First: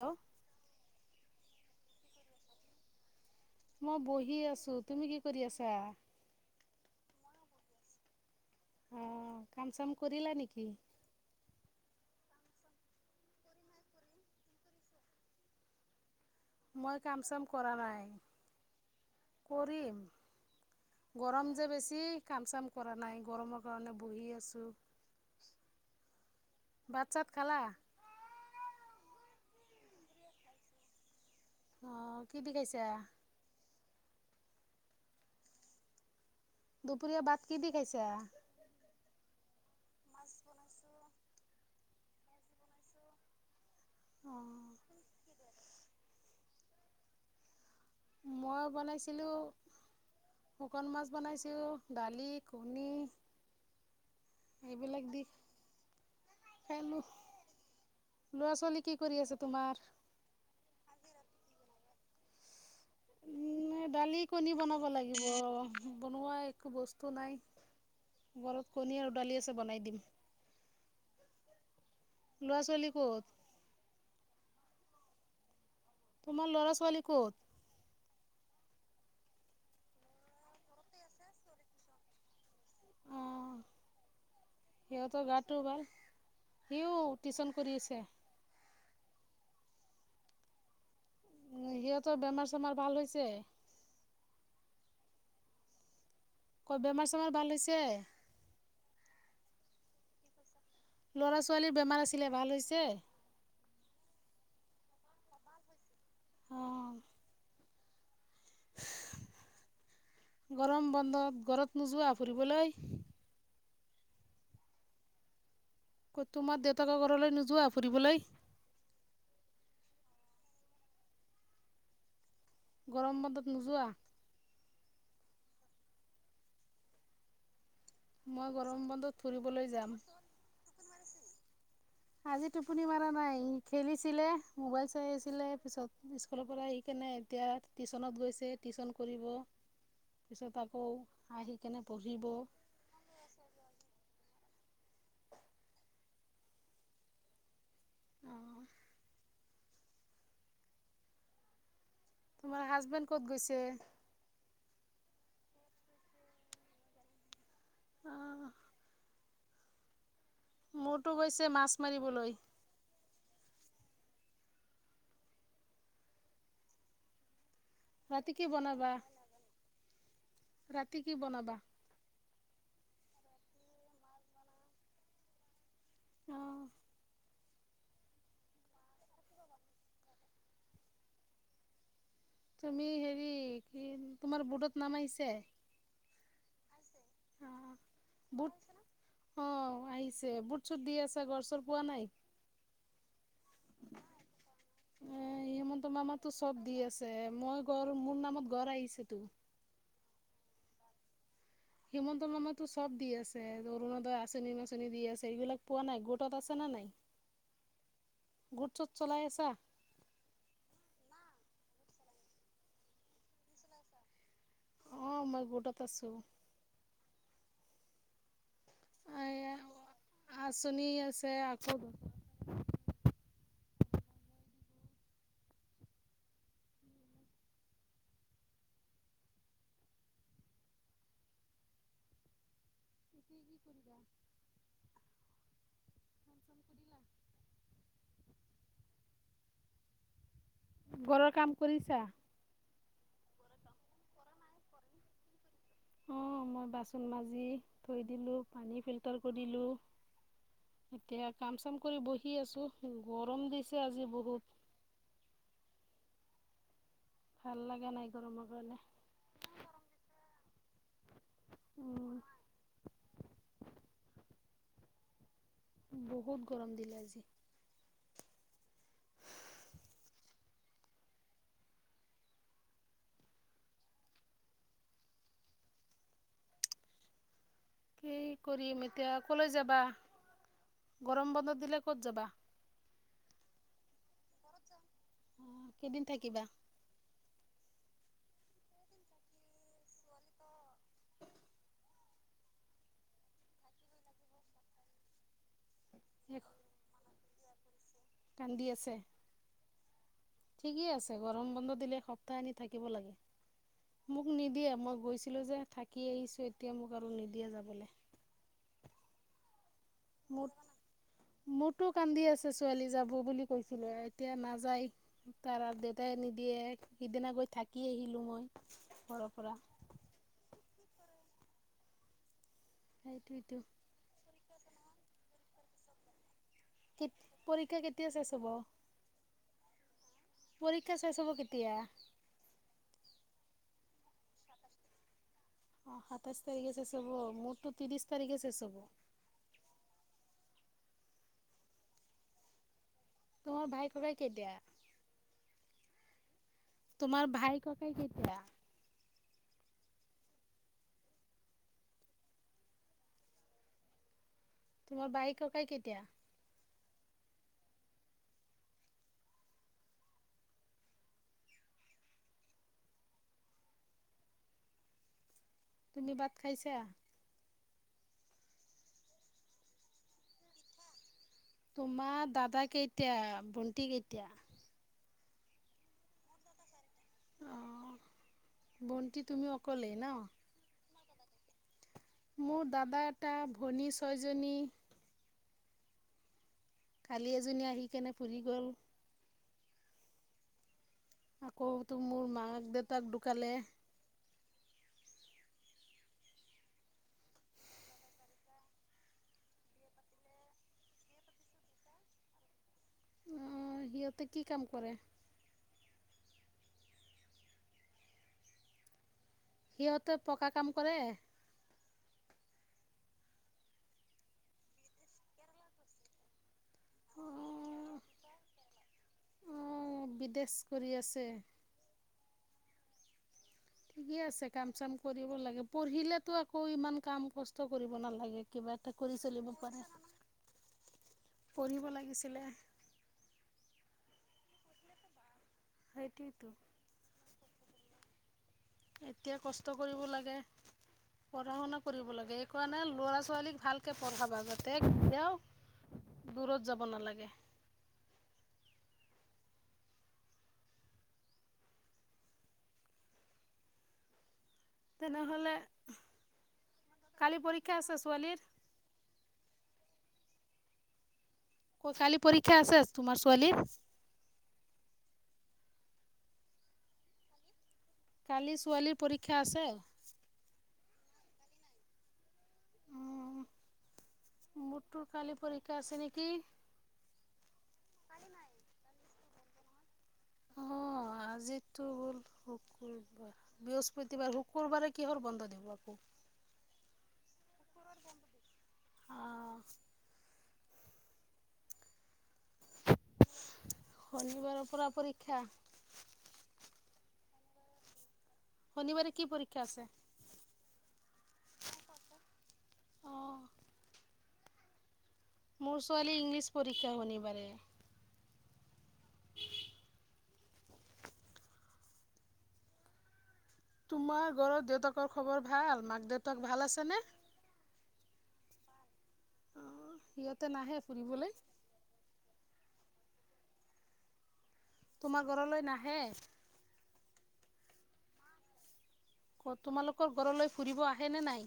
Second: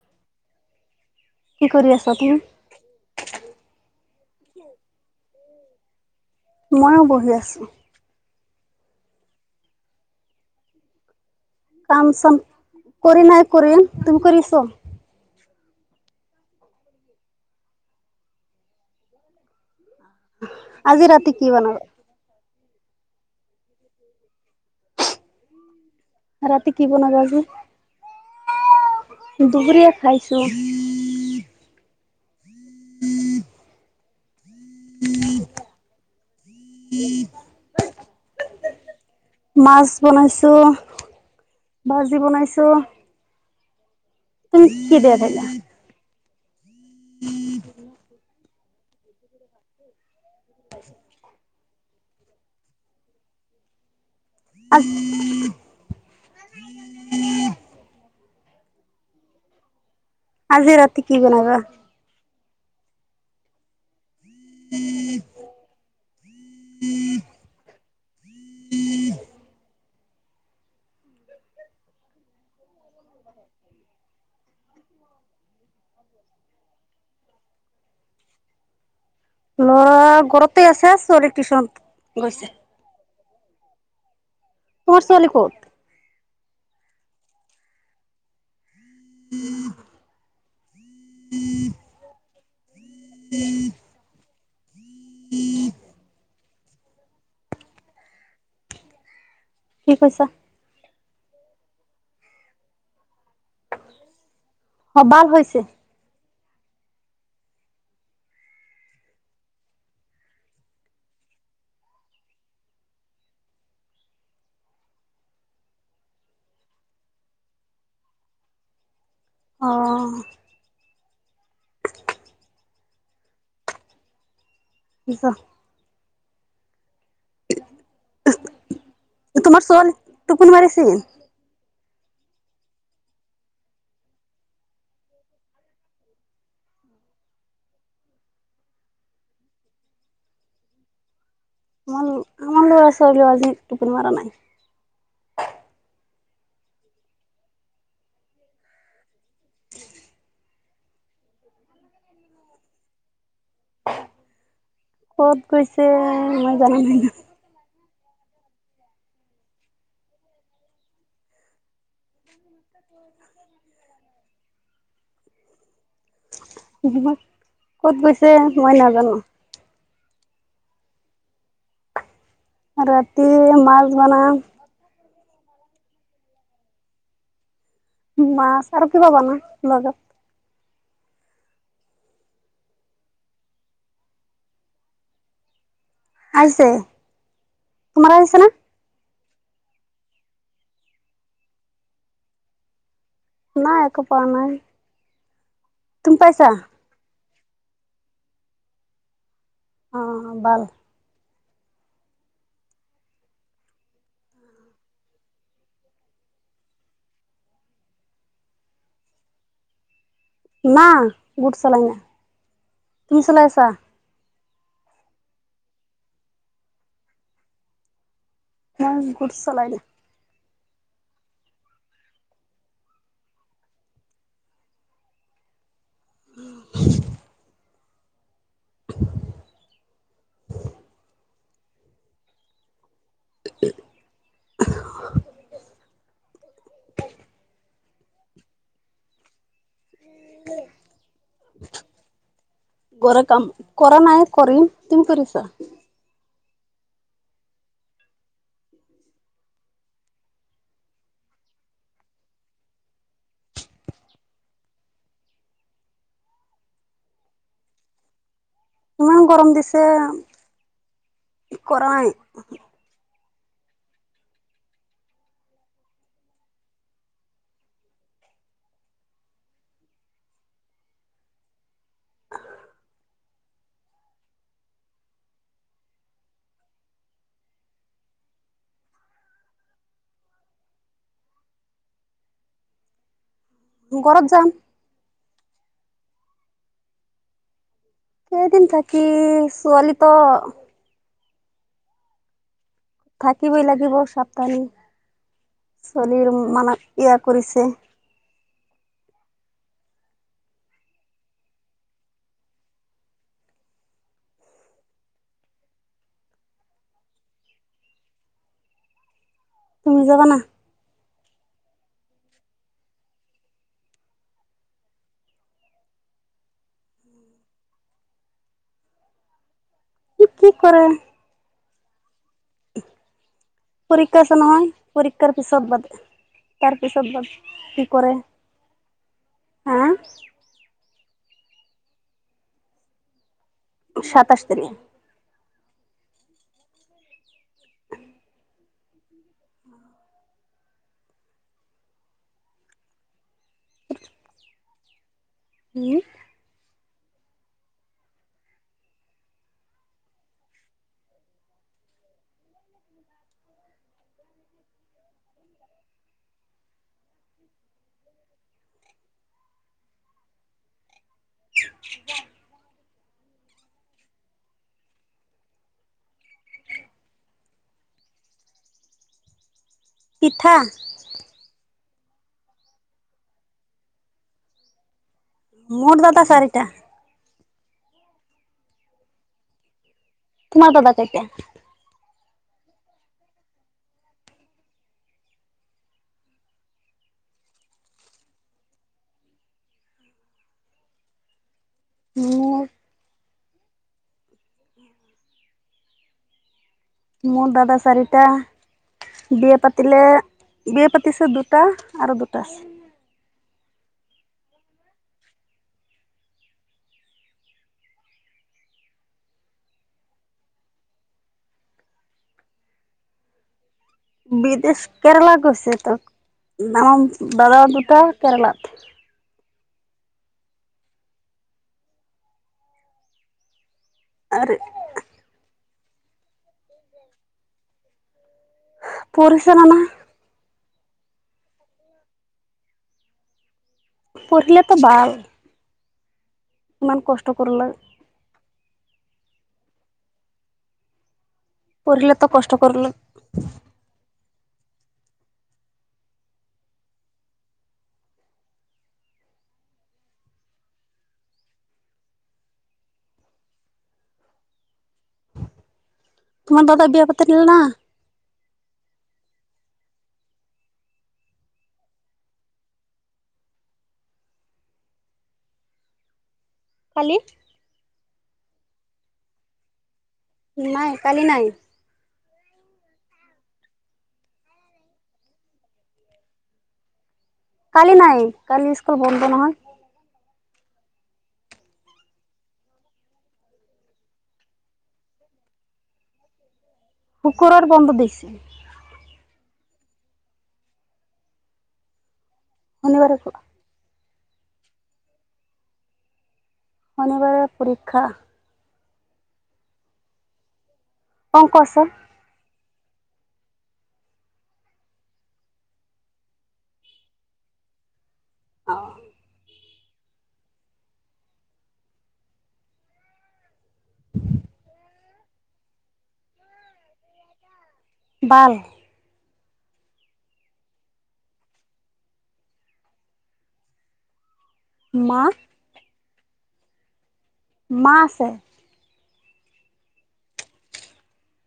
Hello কি কৰি আছা তুমি? মই বহি আছো। তুমি কি কৰি আছা? মইয়ো বহি আছো। অ, কাম-চাম কৰিলা নেকি? কাম চাম কৰি নাই কৰিম, তুমি কৰিছ? মই কাম-চাম কৰা নাই, কৰিম। আজি ৰাতি কি গৰম যে বনাবা? বেছি কাম-চাম কৰা নাই। গৰমৰ কাৰণে বহি আছোঁ। ৰাতি কি ভাত বনাব চাত আজি? খালা দুবৰীয়া খাইছোঁ। অহ। কি দি খাইছা? দুপৰীয়া বাত কি দি খাইছা? মাছ বনাইছো, ভাজি বনাইছো। তুম অঁ [unintelligible] মই বনাইছিলোঁ শুকান মাছ বনাইছিলো, দালি, ঘুগনি। এইবিলাক দি খাইলো। ল'ৰা-ছোৱালী কি কৰি আছে তোমাৰ? আজি ৰাতি কি বনাবা? উ দালি, কণী বনাব লাগিব। বনোৱা একো বস্তু নাই। ঘৰত কণী আৰু দালি আছে বনাই দিম। ল'ৰা-ছোৱালী ক'ত? তোমাৰ ল'ৰা-ছোৱালী কত? ল'ৰা ঘৰতে আছে, ছোৱালী টিউচন গৈছে। অঁ তোমাৰ সিহঁতৰ ছোৱালী ক'ত? গাতটো ভাল। সিও টিউচন কৰি আছে। [inaudible] উম, সিহঁতৰ বেমাৰ-চেমাৰ ভাল হৈছে? [inaudible] ক বেমাৰ-চেমাৰ ভাল হৈছে? কি কৈছা? লৰা-ছোৱালীৰ বেমাৰ আছিলে, ভাল হৈছে? অ, বাল হৈছে। অঁ। [inaudible] গৰম বন্ধত ঘৰত নোযোৱা ফুৰিবলৈ? ক'ত তোমাৰ দেউতাকৰ ঘৰলৈ নোযোৱা ফুৰিবলৈ? অ গৰম বন্ধত নোযোৱা? নোযোৱা? [inaudible] মই গৰম বন্ধত তোমাৰ ফুৰিবলৈ ছোৱালী যাম। টোপনি মাৰিছে? আজি টোপনি মাৰা নাই খেলিছিলে মোবাইল চাইছিলে পিছত স্কুলৰ পৰা এতিয়া টিউশচনত গৈছে টিউশচন কৰিব পিছত আকৌ আহ আমাৰ ল'ৰা ছোৱালী আজি টোপনি মাৰা নাই। আহ। উ তোমাৰ হাজবেণ্ড ক'ত গৈছে? ক'ত গৈছে মই জনাম আহ মোৰতো গৈছে মাছ মাৰিবলৈ, মান কত গৈছে ৰাতি কি মই বনাবা নাজানো? ৰাতি কি বনাবা? ৰাতি মাছ বনাম। আহ মাছ আৰু কিবা বনাম লগত। তুমি হেৰি কি তোমাৰ বুৰ্ডত নাম আহিছে? আহিছে অ', তোমাৰ বুট আহিছেনে? অ আহিছে ভোট চুট দি আছা ঘৰ চৰ পোৱা নাই? নাই একো পোৱা নাই এ হিমন্ত তুমি মামাতো পাইছা? চব দি আছে মই ঘৰ মোৰ নামত ঘৰ আহিছে তো। অ ভাল। হিমন্ত মামাটো চব দি আছে অৰুণোদয় আচনি নাচনি দি আছে এইবিলাক পোৱা নাই গোটত আছে ন? গোট চট চলাই আছা? ন গোট চলাই না তুমি চলাই আছা? অ মই গোটত আছো। মই গোট চলাই দিওঁ। আঁচনি আছে আকৌ উ ঘৰৰ কাম কৰিছা? ঘৰত কাম কৰা নাই কৰিম তুমি কৰিছা? অঁ মই বাচন মাজি থৈ দিলোঁ পানী ফিল্টাৰ কৰিলোঁ। এতিয়া কাম চাম কৰি বহি আছো গৰম দিছে আজি বহুত, [unintelligible] ভাল লগা নাই গৰমত। ইমান গৰম দিছে উম কৰাই বহুত গৰম দিলে আজি‌। কি কৰিম এতিয়া কলৈ যাবা। গৰম বন্ধ দিলে ক'ত যাবা? ঘৰত যাম। আহ কেইদিন থাকিবা? কেইদিন থাকি ছোৱালীটো। থাকিবই লাগিব সাবধানী ছোৱালীৰ এক মানে ইয়াত, কৰিছে। কান্দি আছে। ঠিকেই আছে গৰম বন্ধ দিলে সপ্তাহ আনি থাকিব লাগে। মোক নিদিয়ে মই গৈছিলো যে থাকি আহিছো এতিয়া মোক আৰু নিদিয়ে যাবলৈ, [inaudible] তুমি যাবানা মোৰ। মোৰতো কান্দি আছে ছোৱালী যাব বুলি কৈছিলো এতিয়া নাযায় তাৰ দেউতাই নিদ দিয়ে সিদনাকৈ থাকি আহিলোঁ মই ঘৰৰ পৰা। কি কৰে। সততো। পৰীক্ষাছে নহয় পৰীক্ষাৰ পিছত বাদ। তাৰপিছত পৰীক্ষা বত কেতিয়া কৰেৰে শেষ হ'ব হা। [inaudible] সাতাশ তাৰিখ। অ সাতাইশ তাৰিখে শেষ হব মোৰতটো তি্ৰশ তাৰিখে শেষ হব। [unintelligible] ত ভাই খকাই কেতিয়া হো তোমাৰ ভাই ককাই কেতিয়া তোমাৰ বাইক ককাই কেতিয়া। [unintelligible] তুমি ভাত খাইছা? পিঠা। তোমাৰ দাদা কেইতিয়া ভণ্টি কেইতিয়া? মোৰ দাদা চাৰিটা। অ ভন্টি তুমি অকলেই ন তোমাৰ বাবা কেইতা? মোৰ দাদা এটা ভনী ছয়জনী কালি এজনী আহি কেনে ফুৰি গ'ল আকৌ তো মোৰ মাক দেউতাক ঢুকালে মোৰ দাদা চাৰিটা। বিয়ে পাতিলে বিয়ে পাতিছ দুটা আৰু দুটা। অ সিতে কি কাম কৰে? সিহঁতে পকা কাম কৰে? বিদেশ কেৰেলা গৈছে তক নাম দাদা দুটা কেৰেলাত অঁ বিদেশ কৰি আছে। ঠিকে আছে আৰু কাম চাম কৰিব লাগে পঢ়িলেতো আকৌ ইমান কাম কষ্ট কৰিব নালাগে। কিবা এটা কৰি পঢ়িছে চলিব না না পাৰে। পিব লাগিছিলে পঢ়িলটো ভাল। সেইটতো ইমান কষ্ট কৰিলে। এতিয়া কষ্ট কৰিব লাগে। পঢ়া শুনা কৰিব লাগে এইকাৰণে ল'ৰা ছোৱালীক ভালকে পঢ়াবা। মাতে কেতিয়াও দূৰত যাব নালাগে। তেনেহলে। তোমাৰ দাদা বিয়া কালি পাতেলে না? পৰীক্ষা আছে ছোৱালীৰ ক কালি পৰীক্ষা আছে তোমাৰ ছোৱালীৰ পালী। কালি ছোৱালীৰ পৰীক্ষা আছে? নাই কালি নাই। উ মুৰ কালি পৰীক্ষা আছে নেকি? কালি নাই কালি স্কুল বন্ধ নহয়। অ। আজিটো হ'ল শুকুৰবাৰ বৃহস্পতিবাৰ শুকুৰবাৰে কিহৰ বন্ধ দিব আকৌ? শুকুৰৰ বন্ধ দিছে নেকি? অ', শনিবাৰে খোলা। শনিবাৰৰ পৰা পৰীক্ষা। শনিবাৰে পৰীক্ষা। শনিবাৰে কি পৰীক্ষা আছে? অংক আছে। অঁ মোৰ ছোৱালী ইংলিছ পৰীক্ষা শনিবাৰে। অ। তোমাৰ ঘৰত দেউতাকৰ খবৰ ভাল মাক দেউতাক ভাল আছেনে? [inaudible] আহ সিহঁতে নাহে ফুৰিবলৈ। মা তোমাৰ ঘৰলৈ নাহে। মা আছে। অ তোমালোকৰ ঘৰলৈ ফুৰিব আহে নে নাই?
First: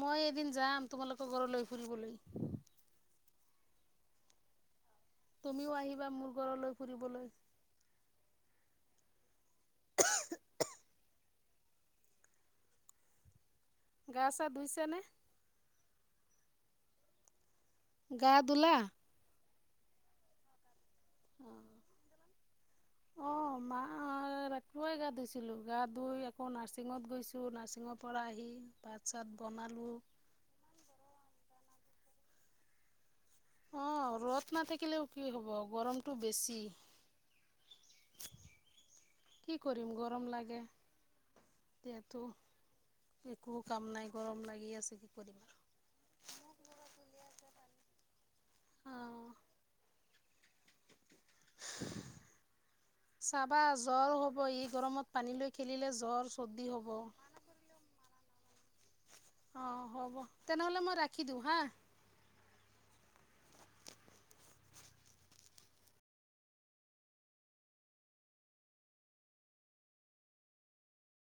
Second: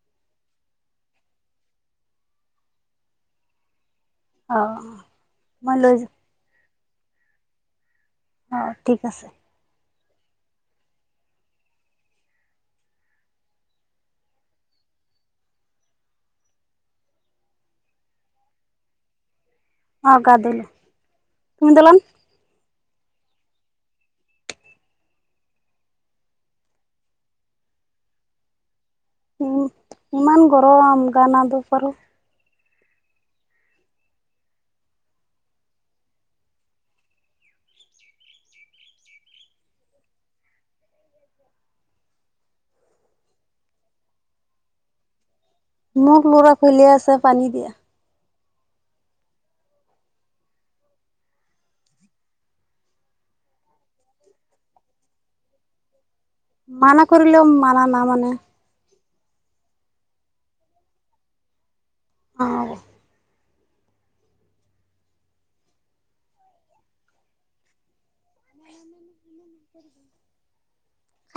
মই এদিন যাম তোমালোকৰ ঘৰ লৈ ফুৰিবলৈ। অ। মই তুমিও লৈ আহিবা মোৰ ঘৰলৈ ফুৰিবলৈ। অ ঠিক আছে। গা ছা ধুইছে নে। গা ধূলা। অ গা ধুলো তুমি ধুলানে। অ মাত। ৰাতিপুৱাই গা ধুইছিলোঁ গা ধুই আকৌ নাৰ্ছিঙত গৈছোঁ নাৰ্ছিঙৰ পৰা আহি প- ইমান গৰম গা না ধুবই পাৰোঁ। অ ৰ'দ নাথাকিলেও কি হ'ব গৰমটো বেছি। কি কৰিম গৰম লাগে। এতিয়াতো একো কাম নাই গৰম লাগি আছে কি কৰিম আৰু। মোক ল'ৰা খুলি আছে পানী দিয়া অঁ [inaudible] চাবা জ্বৰ হ'ব ই গৰমত পানী লৈ খেলিলে জ্বৰ- চৰ্দি হ'ব মানা কৰিলেও মানা না মানে অ হ'ব তেনেহ'লে মই ৰাখি দিওঁ হা। অহ। [inaudible]